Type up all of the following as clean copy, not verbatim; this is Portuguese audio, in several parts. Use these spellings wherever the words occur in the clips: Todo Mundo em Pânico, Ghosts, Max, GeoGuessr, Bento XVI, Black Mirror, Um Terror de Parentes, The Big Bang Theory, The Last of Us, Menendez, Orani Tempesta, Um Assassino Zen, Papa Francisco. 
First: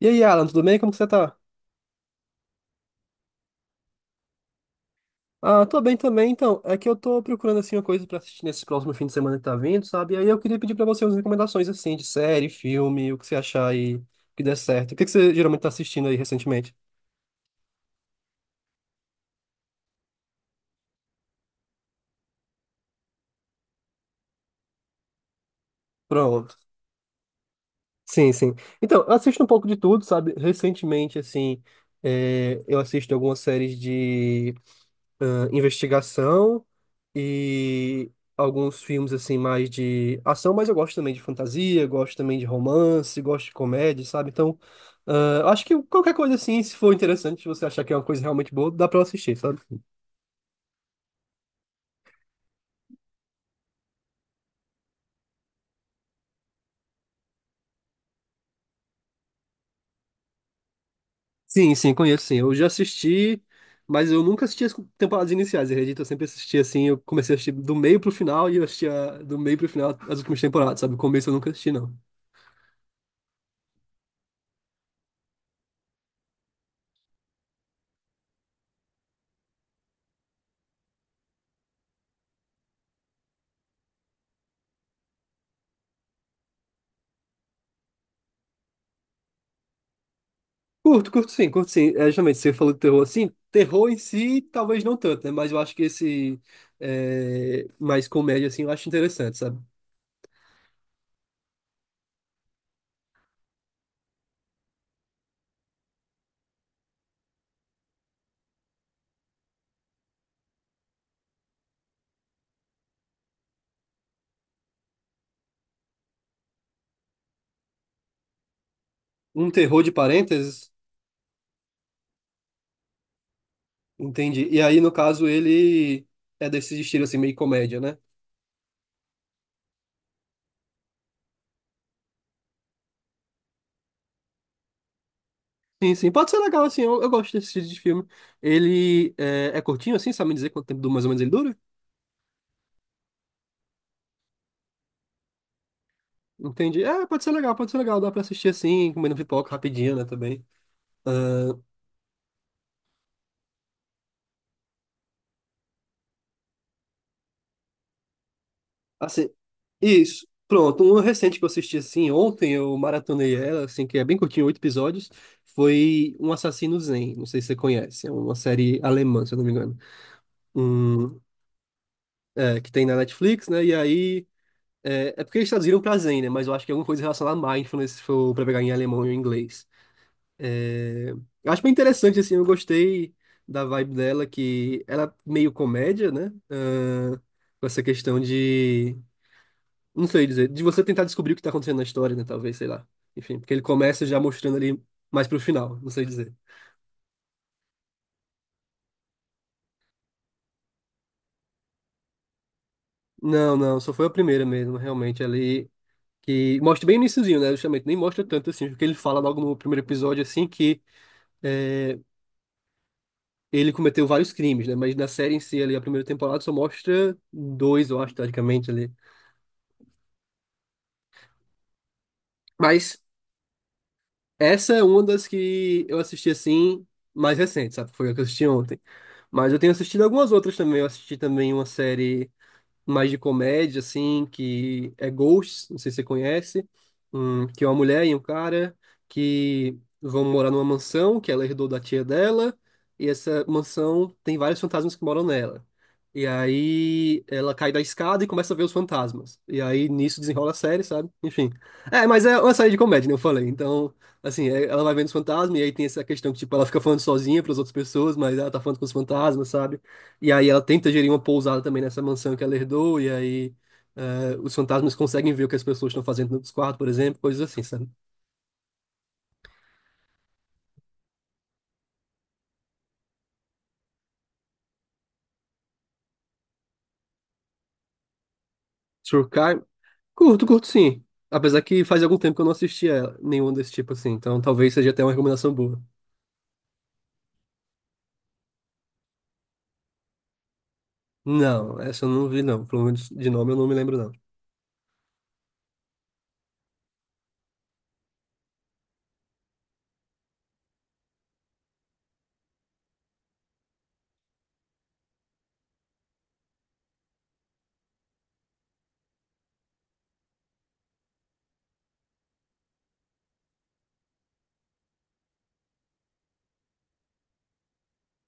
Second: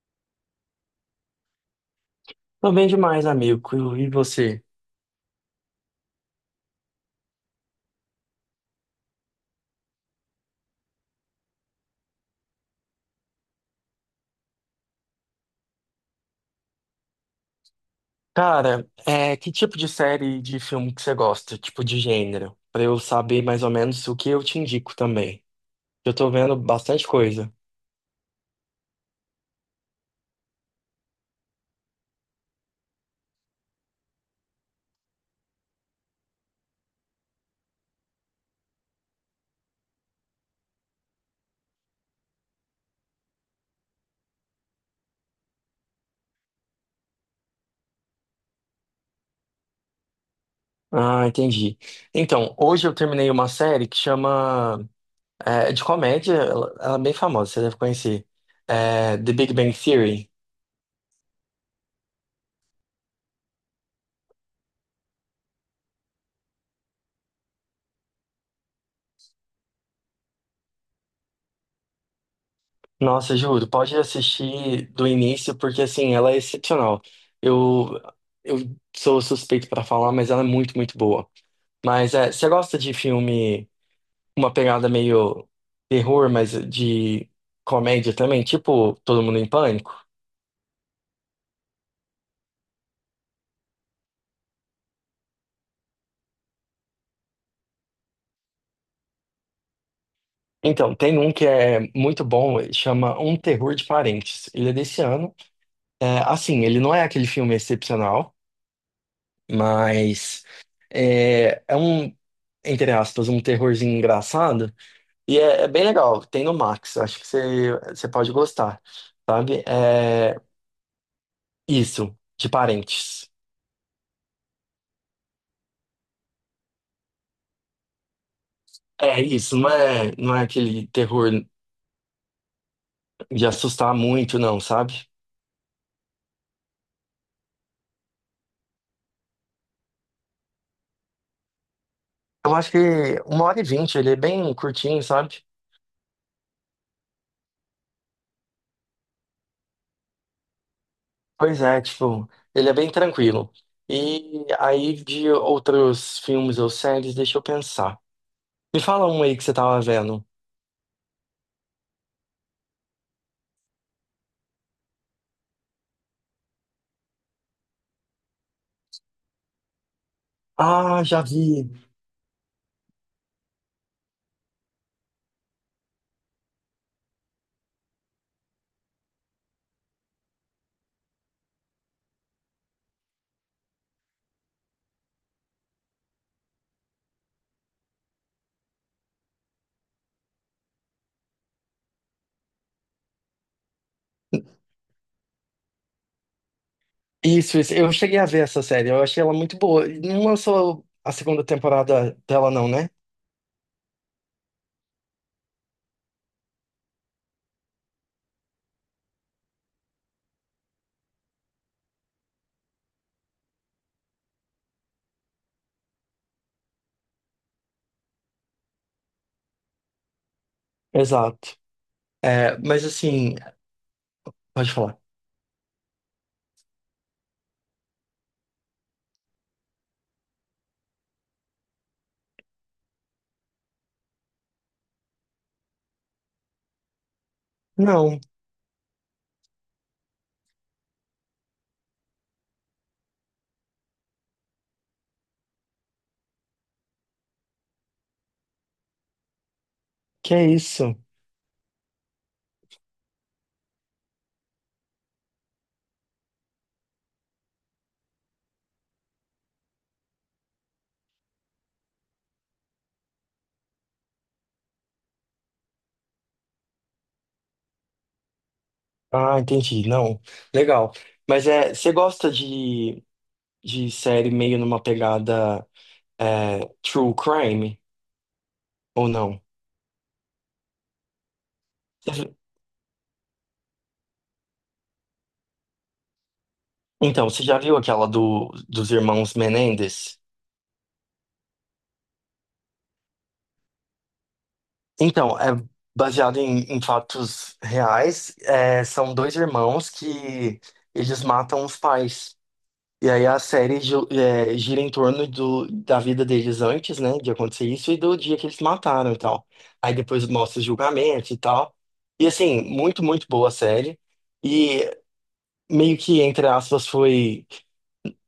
E aí, Alan, tudo bem? Como que você tá? Tô bem demais, amigo. E você? Ah, tô bem também, então. É que eu tô procurando, assim, uma coisa pra assistir nesse próximo fim de semana que tá vindo, sabe? E aí eu queria pedir pra você umas recomendações, assim, de série, filme, o que você achar aí que der certo. O que que você geralmente tá assistindo aí recentemente? Cara, que tipo de série de filme que você gosta? Tipo de gênero? Pra eu saber mais ou menos o que eu te indico também. Eu tô Pronto. vendo bastante coisa. Sim, sim. Então, eu assisto um pouco de tudo, sabe? Recentemente, assim, eu assisto algumas séries de investigação. E alguns filmes assim mais de ação, mas eu gosto também de fantasia, gosto também de romance, gosto de comédia, sabe? Então, acho que qualquer coisa assim, se for interessante, se você achar que é uma coisa realmente boa, dá pra eu assistir, sabe? Ah, entendi. Então, hoje eu terminei uma série que chama... é de comédia, ela é bem famosa, você deve conhecer. The Big Bang Theory. Sim, sim, conheço, sim. Eu já assisti, mas eu nunca assisti as temporadas iniciais, acredito. Eu sempre assisti assim, eu comecei a assistir do meio pro final e eu assistia do meio pro final as últimas temporadas, sabe? O começo eu nunca assisti, não. Nossa, juro, pode assistir do início, porque assim, ela é excepcional. Eu, eu sou suspeito pra falar, mas ela é muito, muito boa. Mas você gosta de filme com uma pegada meio terror, mas de comédia também, tipo Todo Mundo em Pânico? Curto, curto sim, curto sim. É, justamente, você falou de terror, assim, terror em si, talvez não tanto, né? Mas eu acho que esse mais comédia, assim, eu acho interessante, sabe? Então, tem um que é muito bom, chama Um Terror de Parentes. Ele é desse ano. É, assim, ele não é aquele filme excepcional, mas é um, entre aspas, um terrorzinho engraçado. E é bem legal. Tem no Max, acho que você pode gostar, Um sabe? terror de É, parênteses, isso, de parentes. entendi. E aí, no caso, ele é desse estilo, assim, meio comédia, né? É isso, não é aquele terror de assustar muito, não, sabe? Sim, sim, pode ser legal, assim, eu gosto desse estilo de filme. Ele é, é curtinho, assim, sabe me dizer quanto tempo mais ou menos ele dura? Eu acho que 1h20, ele é bem curtinho, sabe? Entendi. É, pode ser legal, dá pra assistir assim, comendo pipoca rapidinho, né, também. Pois é, tipo, ele é bem tranquilo. E aí, de outros filmes ou séries, deixa eu pensar. Me fala um Assim, aí que você tava vendo. isso. Pronto, um recente que eu assisti assim ontem, eu maratonei ela, assim, que é bem curtinho, 8 episódios, foi Um Assassino Zen. Não sei se você conhece, é uma série alemã, se eu não me engano. Ah, um já vi. Que tem na Netflix, né? E aí. É, é porque eles traduziram pra Zen, né? Mas eu acho que é alguma coisa relacionada a mindfulness, se for pra pegar em alemão ou em inglês. É, eu acho bem interessante, assim, eu gostei da vibe dela, que ela é meio comédia, né? Com essa questão de não sei dizer. De você tentar descobrir o que tá acontecendo na história, né? Talvez, sei lá. Enfim, porque ele começa já mostrando ali mais pro final. Não sei dizer. Isso, isso. Eu cheguei a ver essa série, eu achei ela muito boa. E não lançou a segunda temporada dela, não, né? Não, não. Só foi a primeira mesmo, realmente. Ali que mostra bem o iniciozinho, né? Justamente. Nem mostra tanto assim. Porque ele fala logo no primeiro episódio, assim, que é, ele cometeu vários crimes, né? Mas na série em si, ali, a primeira temporada só mostra dois, eu acho, teoricamente ali. Exato. É, mas Mas assim, pode essa é falar. uma das que eu assisti, assim, mais recente, sabe? Foi a que eu assisti ontem. Mas eu tenho assistido algumas outras também. Eu assisti também uma série mais de comédia, assim, que é Ghosts, não sei se você conhece, que é uma mulher e um Não, cara que vão morar numa mansão que ela herdou da tia dela, e essa mansão tem vários fantasmas que moram nela. E aí ela cai da escada e começa a ver os fantasmas. E aí nisso que é desenrola a série, isso? sabe? Enfim. É, mas é uma série de comédia, né? Eu falei. Então, assim, ela vai vendo os fantasmas e aí tem essa questão que, tipo, ela fica falando sozinha para as outras pessoas, mas ela tá falando com os fantasmas, sabe? E aí ela tenta gerir uma pousada também nessa mansão que ela herdou, e aí os fantasmas conseguem ver o que as pessoas estão fazendo nos quartos, por exemplo, coisas assim, sabe? Ah, entendi. Não, legal. Mas você gosta de série meio numa pegada true crime ou não? Surkai, curto, curto sim. Apesar que faz algum Você- tempo que eu não assisti a nenhum desse tipo assim, então talvez seja até uma recomendação boa. Então, você já viu aquela do, dos irmãos Menendez? Não, essa eu não vi não, pelo menos de nome eu não me lembro não. Então, é baseado em, em fatos reais. É, são dois irmãos que eles matam os pais. E aí a série gira em torno do, da vida deles antes, né, de acontecer isso e do dia que eles mataram e tal. Aí depois mostra o julgamento e tal. E assim, muito, muito boa a série. E meio que, entre aspas, foi.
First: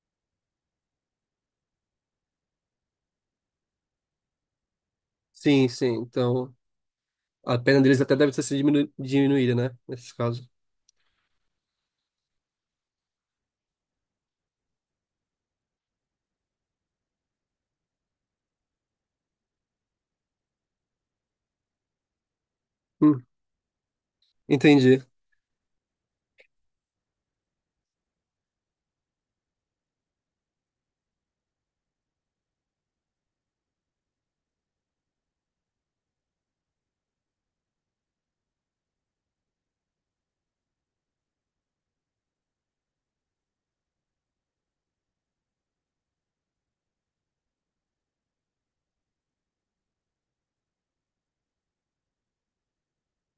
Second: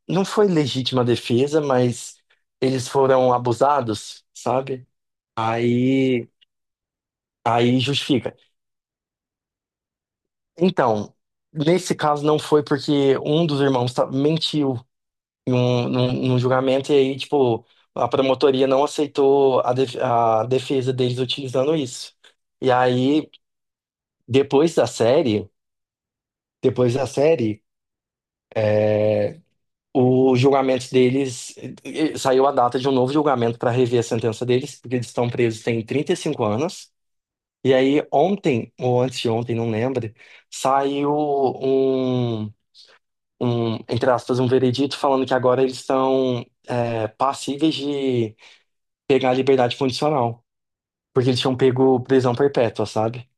Não foi legítima defesa, mas eles foram abusados, sabe? Sim, sim, Aí, então a pena aí deles até deve justifica. ter sido diminuída, né? Nesses casos. Então, nesse caso não foi porque um dos irmãos mentiu num julgamento e aí, tipo, a promotoria não aceitou a, a defesa deles utilizando isso. E Hum, aí, depois da entendi. série, depois da série, o julgamento deles saiu a data de um novo julgamento para rever a sentença deles, porque eles estão presos tem 35 anos. E aí, ontem, ou antes de ontem, não lembro, saiu um, um, entre aspas, um veredito falando que agora eles estão passíveis de pegar a liberdade condicional. Porque eles tinham pego prisão perpétua, sabe?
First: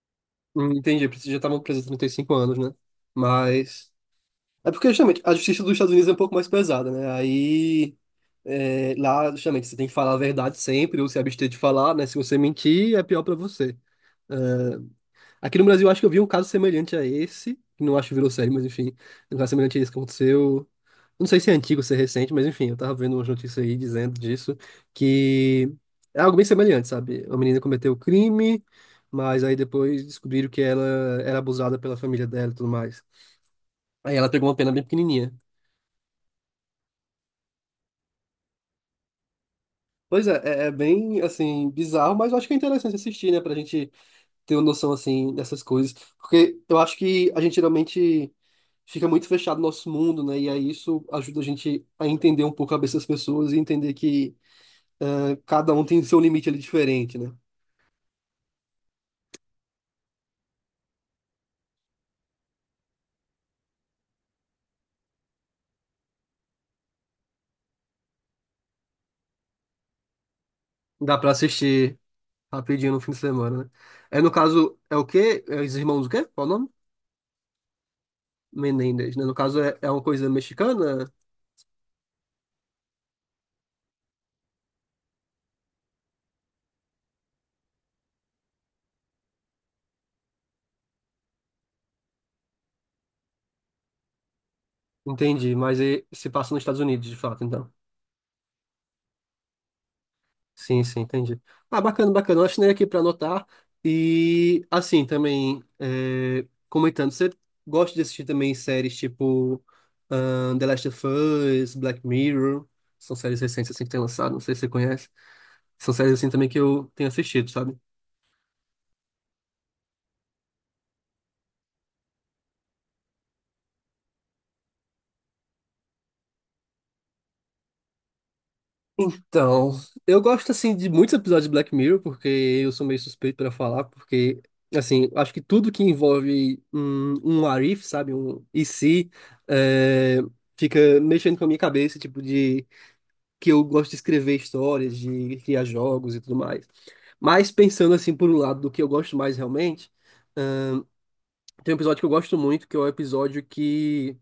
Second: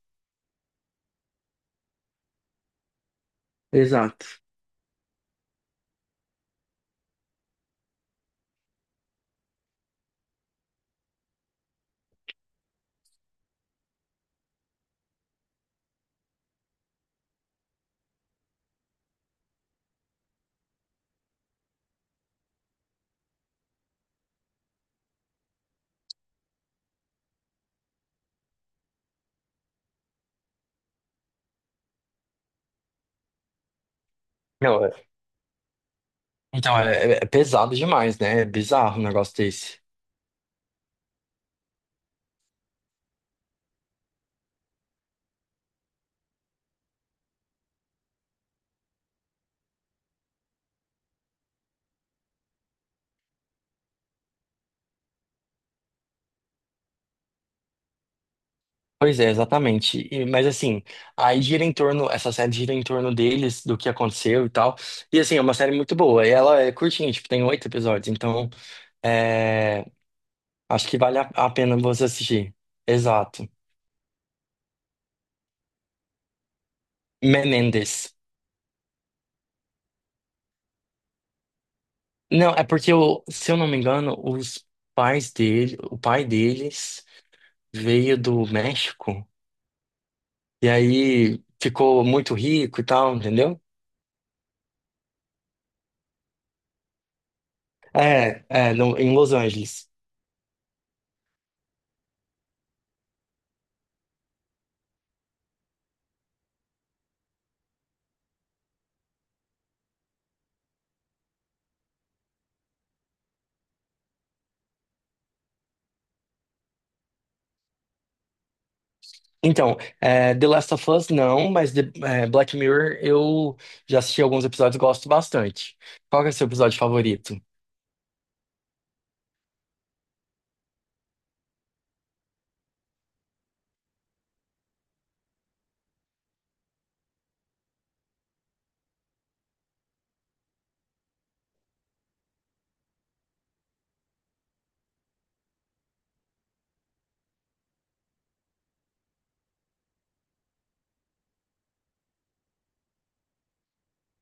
Entendi, porque já estavam presos há 35 anos, né? Mas... Exato. É porque, justamente, a justiça dos Estados Unidos é um pouco mais pesada, né? Aí, é, lá, justamente, você tem que falar a verdade sempre, ou se abster de falar, né? Se você mentir, é pior pra você. É, Aqui no Brasil, eu acho que eu vi um caso semelhante a esse, que não acho que virou série, mas enfim, um caso semelhante a esse que aconteceu. Não sei se é antigo, se é recente, mas enfim, eu tava vendo umas notícias aí dizendo disso, que é algo bem semelhante, sabe? Uma menina cometeu o crime, mas aí depois descobriram que ela era abusada pela família dela e tudo mais. Aí ela pegou uma pena bem Não, é- pequenininha. Então, é pesado demais, né? É bizarro um negócio desse. Pois é, é, é bem, assim, bizarro, mas eu acho que é interessante assistir, né? Pra gente ter uma noção, assim, dessas coisas. Porque eu acho que a gente geralmente fica muito fechado no nosso mundo, né? E aí isso ajuda a gente a entender um pouco a cabeça das pessoas e entender que, né, cada um tem seu limite ali diferente, né? Pois é, exatamente. Mas assim, aí gira em torno, essa série gira em torno deles, do que aconteceu e tal. E assim, é uma série muito boa. E ela é curtinha, tipo, tem 8 episódios. Então, é, acho que Dá vale pra a pena assistir você assistir. rapidinho no fim de Exato. semana, né? É, no caso, é o quê? É os irmãos o quê? Qual o nome? Menendez. Menendez, né? No caso, é, é uma coisa mexicana? Não, é porque, se eu não me engano, o pai deles veio do México. E aí ficou muito rico e tal, entendeu? Entendi, mas é- se passa nos Estados Unidos, de fato, então. Em Los Angeles. Sim, sim, entendi. Ah, bacana, bacana. Eu assinei aqui para anotar. E, assim, também, é, comentando, você gosta de assistir também séries tipo The Last of Us, Black Mirror? São séries recentes, assim, que tem lançado, não sei se você conhece. São séries, assim, também que eu tenho assistido, sabe? Então, é, The Last of Us não, mas Black Mirror eu já assisti alguns episódios e gosto bastante. Qual que é o seu episódio favorito? Então, eu gosto assim de muitos episódios de Black Mirror, porque eu sou meio suspeito para falar, porque assim, acho que tudo que envolve um what if, sabe, um e se, é, fica mexendo com a minha cabeça, tipo de que eu gosto de escrever histórias, de criar jogos e tudo mais. Mas pensando assim por um lado do que eu gosto mais realmente, tem um episódio que eu gosto muito, que é o episódio que.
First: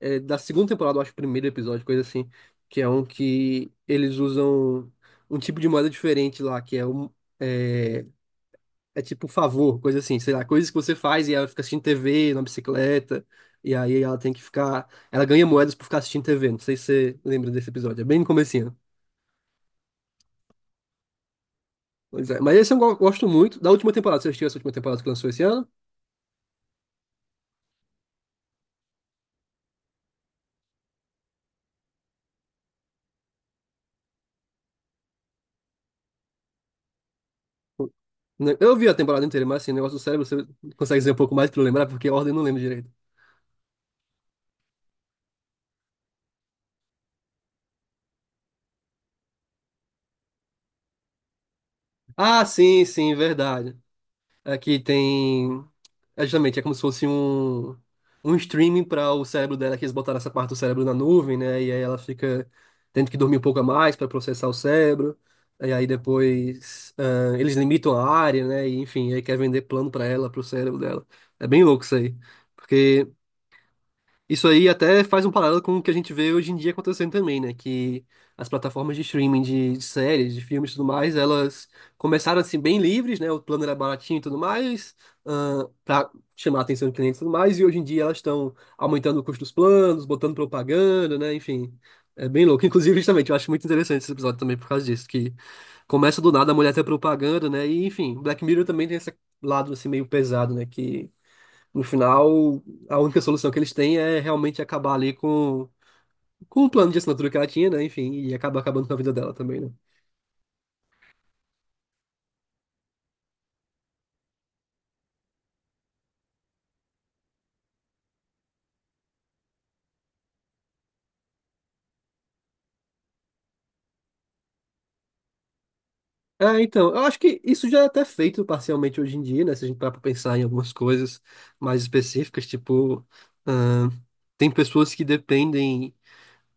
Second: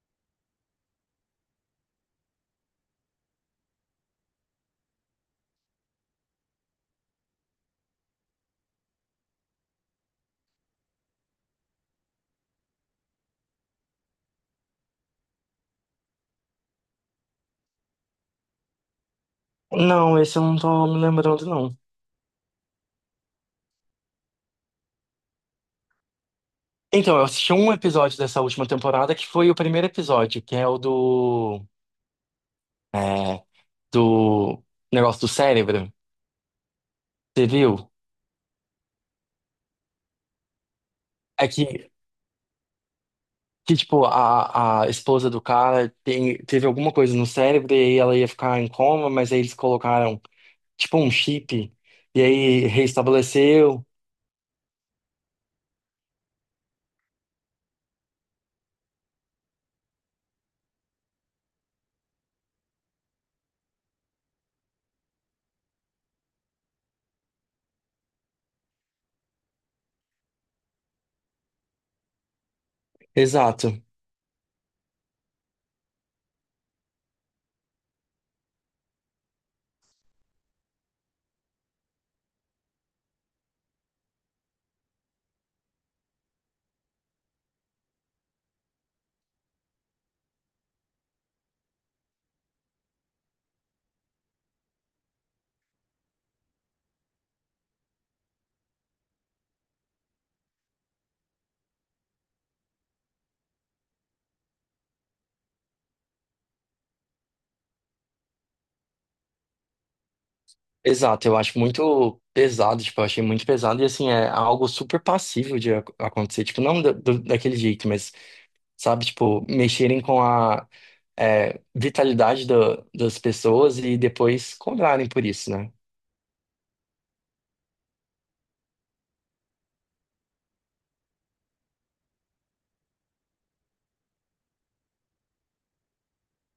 É, da segunda temporada, eu acho, o primeiro episódio, coisa assim. Que é um que eles usam um tipo de moeda diferente lá, que é um. É, É tipo favor, coisa assim, sei lá, coisas que você faz e ela fica assistindo TV na bicicleta, e aí ela tem que ficar. Ela ganha moedas por ficar assistindo TV. Não sei se você lembra desse episódio, é bem no comecinho. Não, esse eu não tô me lembrando, não. Pois é. Mas esse eu gosto muito. Da última temporada, você assistiu essa última temporada que lançou esse ano? Então, eu assisti um episódio dessa última temporada que foi o primeiro episódio, que é o é, do negócio do cérebro. Você viu? Né? Eu vi a temporada inteira, mas assim, o negócio do cérebro, você consegue dizer um pouco É mais pra eu lembrar, que porque a ordem eu não lembro direito. Que, tipo, a esposa do cara teve alguma coisa no cérebro e aí ela ia ficar em coma, mas aí eles colocaram, tipo, um chip e Ah, aí sim, sim, verdade. restabeleceu. Aqui tem. É justamente, é como se fosse um streaming para o cérebro dela, que eles botaram essa parte do cérebro na nuvem, né? E aí ela fica tendo que dormir um pouco a mais para processar o cérebro. E aí depois eles limitam a área, né? E, enfim, aí quer vender plano para ela, para o cérebro dela. É bem louco isso aí. Porque Exato, isso aí até faz um paralelo com o que a gente vê hoje em dia acontecendo também, né? Que as plataformas de streaming de séries, de filmes e tudo mais, elas começaram assim bem livres, né? O plano era baratinho e tudo mais, para chamar a atenção do cliente e tudo mais, e hoje em dia elas estão aumentando o custo dos planos, botando propaganda, né? Enfim, é bem louco. Inclusive, justamente, eu acho muito interessante esse episódio também por causa disso, que começa do nada a mulher ter propaganda, né? E enfim, Black Mirror também tem esse lado assim meio pesado, né? Que no final, a única solução que eles têm é realmente acabar ali com o plano de assinatura que ela tinha, né? Enfim, e acaba acabando com a vida dela também, né? exato. Eu acho muito pesado, tipo, eu achei muito pesado e, assim, é algo super passível de acontecer. Tipo, não da- do- daquele jeito, mas, sabe, tipo, mexerem com a vitalidade das pessoas e depois cobrarem por isso, né? É, então, eu acho que isso já é até feito parcialmente hoje em dia, né? Se a gente parar pra pensar em algumas coisas mais específicas, tipo, ahn, tem pessoas que dependem.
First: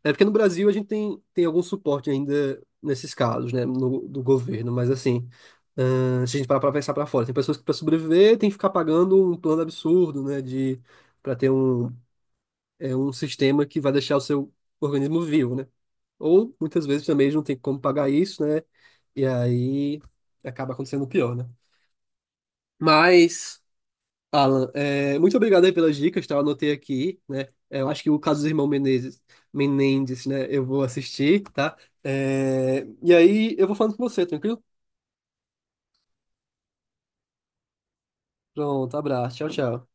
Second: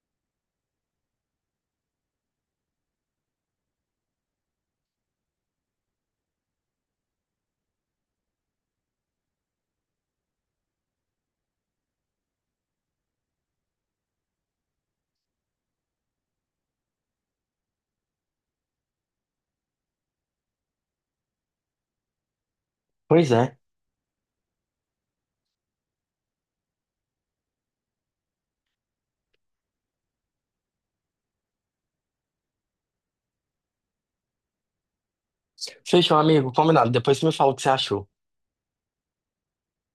É porque no Brasil a gente tem algum suporte ainda nesses casos, né? No, do governo, mas assim. Se a gente parar pra pensar pra fora, tem pessoas que pra sobreviver tem que ficar pagando um plano absurdo, né? De, para ter um é um sistema que vai deixar o seu organismo vivo, né? Ou muitas vezes também eles não tem como pagar isso, né? E aí acaba acontecendo o pior, né? Pois é. Mas, Alan, é, muito obrigado aí pelas dicas, tá? Eu anotei aqui, né? É, eu acho que o caso do irmão Menezes, Menendez, né? Eu vou assistir, tá? É, e aí eu vou falando com você, tranquilo? Fechou, amigo. Combinado. Depois você me fala o que você achou. Pronto, abraço, tchau, tchau.